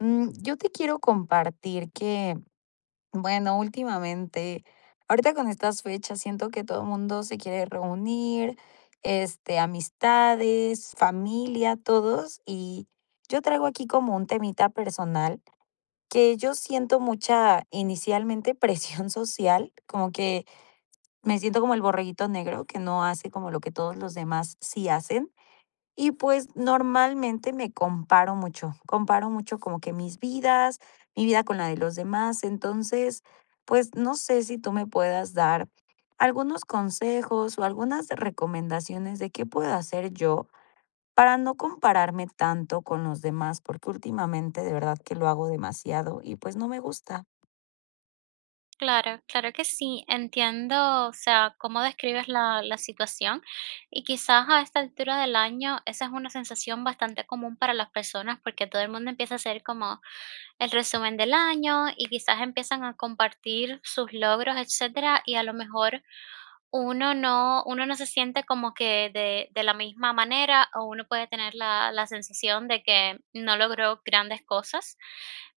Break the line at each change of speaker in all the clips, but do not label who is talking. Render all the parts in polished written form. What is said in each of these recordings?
Yo te quiero compartir que, bueno, últimamente, ahorita con estas fechas, siento que todo el mundo se quiere reunir, amistades, familia, todos, y yo traigo aquí como un temita personal que yo siento mucha, inicialmente, presión social, como que me siento como el borreguito negro que no hace como lo que todos los demás sí hacen. Y pues normalmente me comparo mucho como que mi vida con la de los demás, entonces, pues no sé si tú me puedas dar algunos consejos o algunas recomendaciones de qué puedo hacer yo para no compararme tanto con los demás, porque últimamente de verdad que lo hago demasiado y pues no me gusta.
Claro, claro que sí, entiendo, o sea, cómo describes la situación y quizás a esta altura del año esa es una sensación bastante común para las personas porque todo el mundo empieza a hacer como el resumen del año y quizás empiezan a compartir sus logros, etcétera, y a lo mejor uno no se siente como que de la misma manera, o uno puede tener la sensación de que no logró grandes cosas,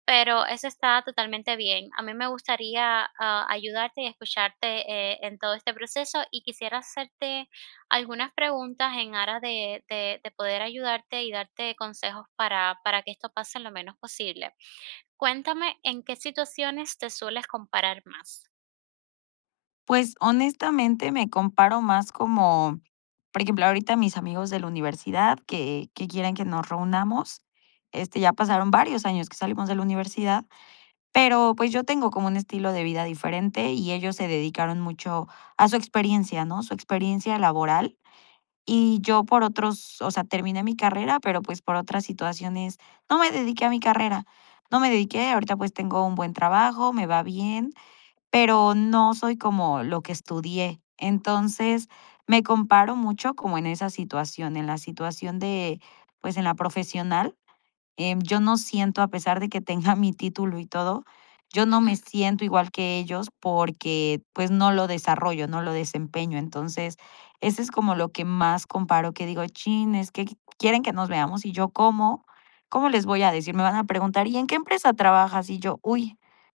pero eso está totalmente bien. A mí me gustaría, ah, ayudarte y escucharte, en todo este proceso, y quisiera hacerte algunas preguntas en aras de poder ayudarte y darte consejos para que esto pase lo menos posible. Cuéntame en qué situaciones te sueles comparar más.
Pues, honestamente, me comparo más como, por ejemplo, ahorita mis amigos de la universidad que quieren que nos reunamos, ya pasaron varios años que salimos de la universidad, pero, pues, yo tengo como un estilo de vida diferente y ellos se dedicaron mucho a su experiencia, ¿no? Su experiencia laboral, y yo por otros o sea, terminé mi carrera, pero, pues, por otras situaciones no me dediqué a mi carrera, no me dediqué, ahorita, pues, tengo un buen trabajo, me va bien, pero no soy como lo que estudié. Entonces, me comparo mucho como en esa situación, en la situación de, pues en la profesional. Yo no siento, a pesar de que tenga mi título y todo, yo no
Ujú,
me siento igual que ellos porque, pues, no lo desarrollo, no lo desempeño. Entonces, ese es como lo que más comparo, que digo: "Chin, es que quieren que nos veamos, ¿y yo cómo? ¿Cómo les voy a decir?". Me van a preguntar: "¿Y en qué empresa trabajas?". Y yo: "Uy,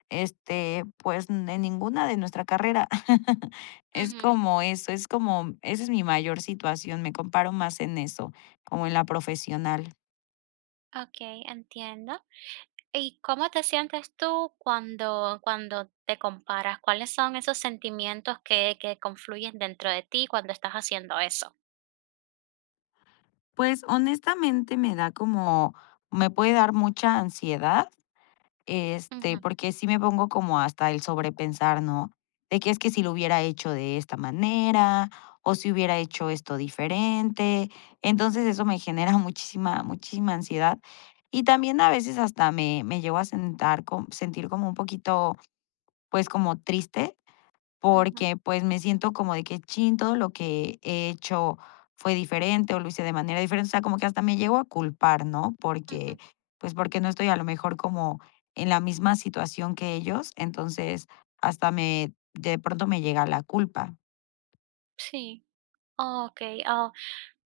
pues, en ninguna de nuestra carrera". Es
ujú.
como eso, es como esa es mi mayor situación, me comparo más en eso, como en la profesional.
Okey, entiendo. ¿Y cómo te sientes tú cuando te comparas? ¿Cuáles son esos sentimientos que confluyen dentro de ti cuando estás haciendo eso?
Pues, honestamente, me da como me puede dar mucha ansiedad,
Ujú,
porque sí me pongo como hasta el sobrepensar, ¿no? De que es que si lo hubiera hecho de esta manera, o si hubiera hecho esto diferente. Entonces, eso me genera muchísima, muchísima ansiedad. Y también a veces hasta me llevo a sentar co sentir como un poquito, pues, como triste
ujú,
porque, pues, me siento como de que, chin, todo lo que he hecho fue diferente o lo hice de manera diferente. O sea, como que hasta me llego a culpar, ¿no?
ujú.
Porque, pues, porque no estoy a lo mejor como en la misma situación que ellos, entonces hasta me de pronto me llega la culpa.
Sí. Okey, oh,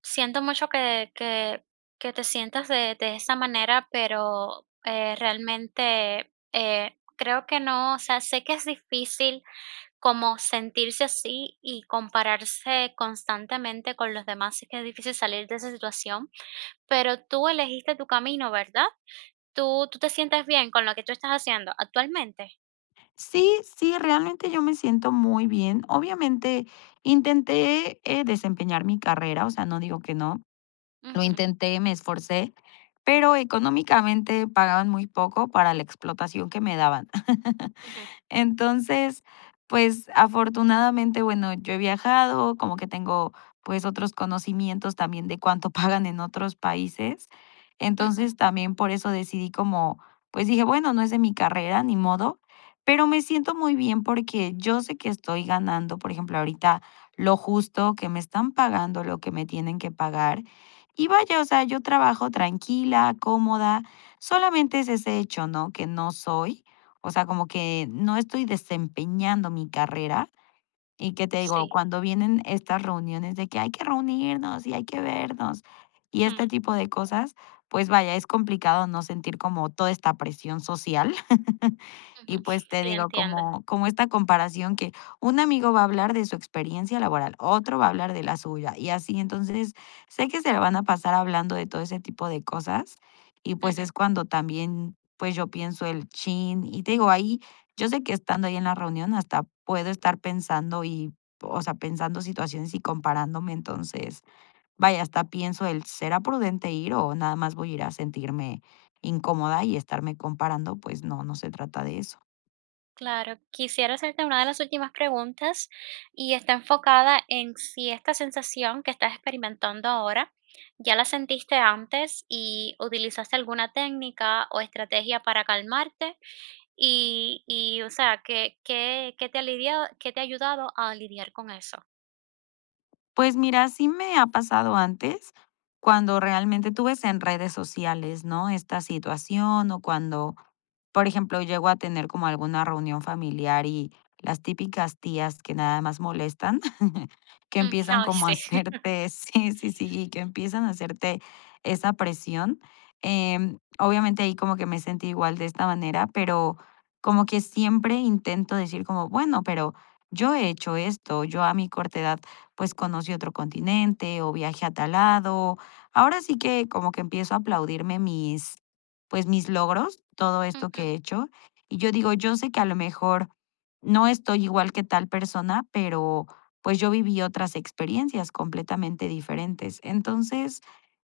siento mucho que te sientas de esa manera, pero, realmente, creo que no, o sea, sé que es difícil como sentirse así y compararse constantemente con los demás, es que es difícil salir de esa situación, pero tú elegiste tu camino, ¿verdad? Tú te sientes bien con lo que tú estás haciendo actualmente.
Sí, sí, realmente yo me siento muy bien. Obviamente intenté, desempeñar mi carrera, o sea, no digo que no. Lo
Ujú,
intenté, me esforcé, pero económicamente pagaban muy poco para la explotación que me daban.
ujú,
Entonces, pues, afortunadamente, bueno, yo he viajado, como que tengo, pues, otros conocimientos también de cuánto pagan en otros países.
ujú.
Entonces, también por eso pues, dije: "Bueno, no es de mi carrera, ni modo", pero me siento muy bien porque yo sé que estoy ganando, por ejemplo, ahorita lo justo, que me están pagando lo que me tienen que pagar. Y vaya, o sea, yo trabajo tranquila, cómoda, solamente es ese hecho, ¿no?, que no soy. O sea, como que no estoy desempeñando mi carrera, y que te digo,
Sí,
cuando vienen estas reuniones de que hay que reunirnos y hay que vernos y este
mm,
tipo de cosas, pues vaya, es complicado no sentir como toda esta presión social. Y
ujú.
pues te
Sí,
digo,
entiendo.
como esta comparación que un amigo va a hablar de su experiencia laboral, otro va a hablar de la suya y así. Entonces, sé que se la van a pasar hablando de todo ese tipo de cosas y pues
Ujú.
es cuando también, pues yo pienso el chin y te digo, ahí yo sé que estando ahí en la reunión hasta puedo estar pensando y, o sea, pensando situaciones y comparándome, entonces, vaya, hasta pienso el, ¿será prudente ir o nada más voy a ir a sentirme incómoda y estarme comparando? Pues no, no se trata de eso.
Claro, quisiera hacerte una de las últimas preguntas y está enfocada en si esta sensación que estás experimentando ahora ya la sentiste antes y utilizaste alguna técnica o estrategia para calmarte o sea, ¿qué, qué te ha lidiado, qué te ha ayudado a lidiar con eso?
Pues mira, sí me ha pasado antes, cuando realmente tú ves en redes sociales, ¿no? Esta situación o cuando, por ejemplo, llego a tener como alguna reunión familiar y las típicas tías que nada más molestan, que
Mm,
empiezan
ay,
como a
sí.
hacerte, sí, sí, sí, que empiezan a hacerte esa presión. Obviamente ahí como que me sentí igual de esta manera, pero como que siempre intento decir como, bueno, pero yo he hecho esto, yo a mi corta edad pues conocí otro continente o viajé a tal lado. Ahora sí que como que empiezo a aplaudirme mis, pues mis logros, todo esto
Ujú,
que he hecho. Y yo digo, yo sé que a lo mejor no estoy igual que tal persona, pero pues yo viví otras experiencias completamente diferentes. Entonces,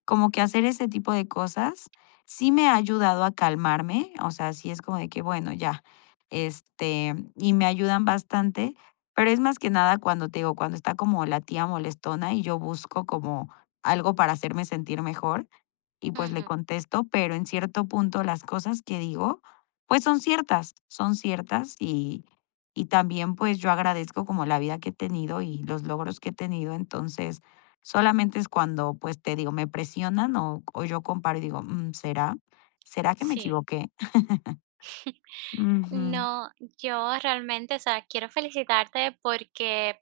como que hacer ese tipo de cosas sí me ha ayudado a calmarme, o sea, sí es como de que, bueno, ya, y me ayudan bastante pero es más que nada cuando, te digo, cuando está como la tía molestona y yo busco como algo para hacerme sentir mejor y, pues, le
ujú,
contesto, pero en cierto punto las cosas que digo, pues, son ciertas y también, pues, yo agradezco como la vida que he tenido y los logros que he tenido. Entonces, solamente es cuando, pues, te digo, me presionan o yo comparo y digo: "Mm, ¿será? ¿Será que me
sí.
equivoqué?". Ujú.
No, yo realmente, o sea, quiero felicitarte porque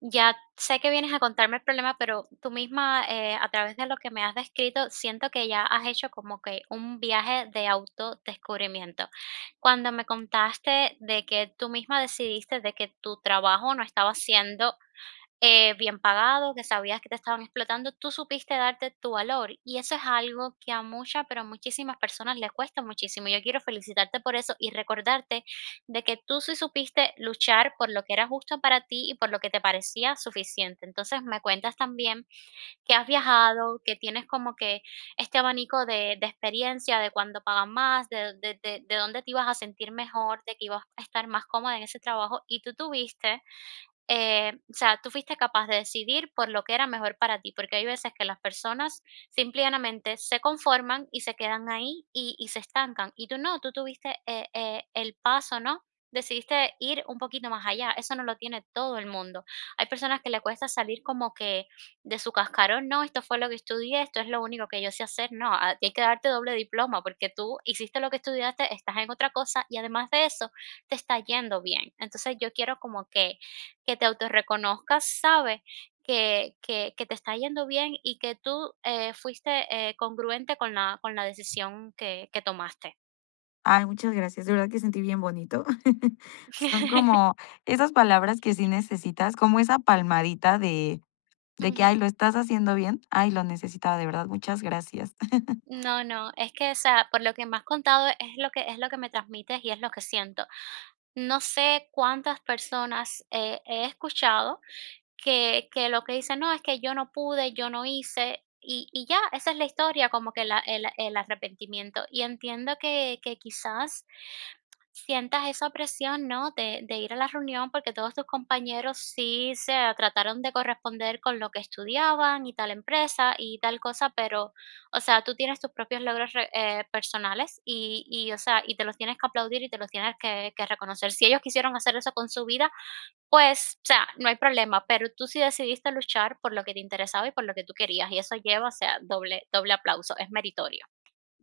ya sé que vienes a contarme el problema, pero tú misma, a través de lo que me has descrito, siento que ya has hecho como que un viaje de autodescubrimiento. Cuando me contaste de que tú misma decidiste de que tu trabajo no estaba siendo bien pagado, que sabías que te estaban explotando, tú supiste darte tu valor. Y eso es algo que a muchas, pero a muchísimas personas les cuesta muchísimo. Yo quiero felicitarte por eso y recordarte de que tú sí supiste luchar por lo que era justo para ti y por lo que te parecía suficiente. Entonces me cuentas también que has viajado, que tienes como que este abanico de experiencia, de cuándo pagan más, de dónde te ibas a sentir mejor, de que ibas a estar más cómoda en ese trabajo y tú tuviste o sea, tú fuiste capaz de decidir por lo que era mejor para ti, porque hay veces que las personas simplemente se conforman y se quedan ahí y se estancan. Y tú no, tú tuviste el paso, ¿no? Decidiste ir un poquito más allá. Eso no lo tiene todo el mundo. Hay personas que le cuesta salir como que de su cascarón, no, esto fue lo que estudié, esto es lo único que yo sé hacer. No, hay que darte doble diploma porque tú hiciste lo que estudiaste, estás en otra cosa y además de eso, te está yendo bien. Entonces yo quiero como que te autorreconozcas, ¿sabes? Que te está yendo bien y que tú fuiste congruente con con la decisión que tomaste.
Ay, muchas gracias, de verdad que sentí bien bonito. Son como esas palabras que sí necesitas, como esa palmadita de que: "Ay,
Ujú.
lo estás haciendo bien. Ay, lo necesitaba, de verdad, muchas gracias".
No, no, es que, o sea, por lo que me has contado es lo que me transmites y es lo que siento. No sé cuántas personas he escuchado que lo que dicen: "No, es que yo no pude, yo no hice", y ya, esa es la historia, como que la el arrepentimiento. Y entiendo que quizás sientas esa presión, ¿no?, de ir a la reunión, porque todos tus compañeros sí se trataron de corresponder con lo que estudiaban y tal empresa y tal cosa, pero, o sea, tú tienes tus propios logros re personales y o sea, y te los tienes que aplaudir y te los tienes que reconocer. Si ellos quisieron hacer eso con su vida, pues, o sea, no hay problema, pero tú sí decidiste luchar por lo que te interesaba y por lo que tú querías, y eso lleva, o sea, doble aplauso, es meritorio.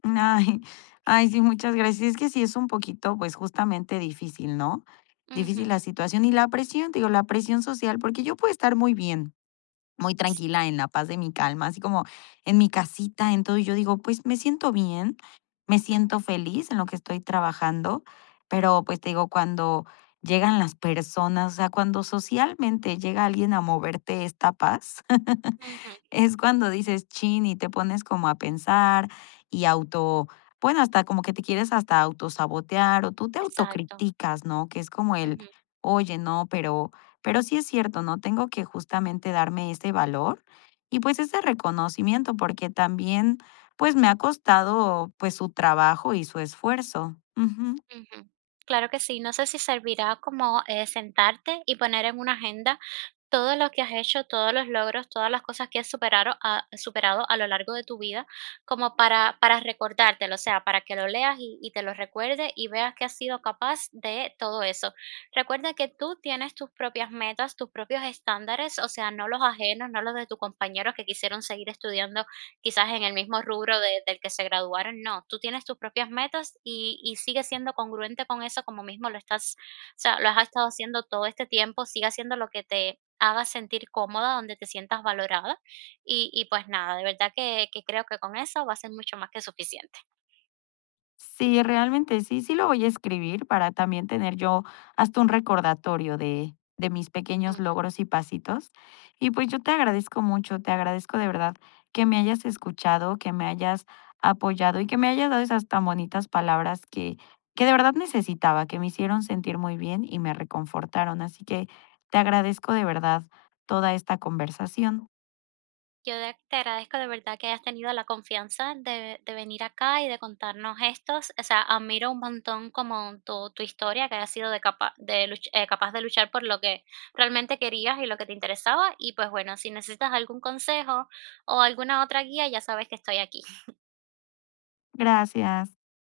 Ay, ay, sí, muchas gracias. Es que sí es un poquito, pues, justamente difícil, ¿no?
Ujú,
Difícil la situación y la presión, te digo, la presión social, porque yo puedo estar muy bien, muy tranquila, en la paz de mi calma, así como en mi casita, en todo. Y yo digo, pues me siento bien, me siento
ujú,
feliz en lo que estoy trabajando, pero pues te digo, cuando llegan las personas, o sea, cuando socialmente llega alguien a moverte esta paz,
ujú,
es cuando dices: "Chin", y te pones como a pensar y auto bueno, hasta como que te quieres hasta autosabotear, o tú te
exacto,
autocriticas, ¿no? Que es como el:
ujú,
"Oye, no, pero sí es cierto, ¿no? Tengo que justamente darme ese valor y, pues, ese reconocimiento", porque también, pues, me ha costado, pues, su trabajo y su esfuerzo. Ujú.
ujú. Claro que sí, no sé si servirá como, sentarte y poner en una agenda todo lo que has hecho, todos los logros, todas las cosas que has superado a lo largo de tu vida, como para recordártelo, o sea, para que lo leas y te lo recuerde y veas que has sido capaz de todo eso. Recuerda que tú tienes tus propias metas, tus propios estándares, o sea, no los ajenos, no los de tus compañeros que quisieron seguir estudiando quizás en el mismo rubro del que se graduaron, no, tú tienes tus propias metas y sigue siendo congruente con eso como mismo lo estás, o sea, lo has estado haciendo todo este tiempo, sigue haciendo lo que te haga sentir cómoda, donde te sientas valorada. Y pues nada, de verdad que creo que con eso va a ser mucho más que suficiente.
Sí, realmente sí, sí lo voy a escribir para también tener yo hasta un recordatorio de mis pequeños
Ujú.
logros y pasitos. Y pues yo te agradezco mucho, te agradezco de verdad que me hayas escuchado, que me hayas apoyado y que me hayas dado esas tan bonitas palabras que de verdad necesitaba, que me hicieron sentir muy bien y me reconfortaron. Así que te agradezco de verdad toda esta conversación.
Yo de te agradezco de verdad que hayas tenido la confianza de venir acá y de contarnos estos, o sea, admiro un montón como tu historia, que hayas sido de capa de luch capaz de luchar por lo que realmente querías y lo que te interesaba. Y pues bueno, si necesitas algún consejo o alguna otra guía, ya sabes que estoy aquí.
Gracias.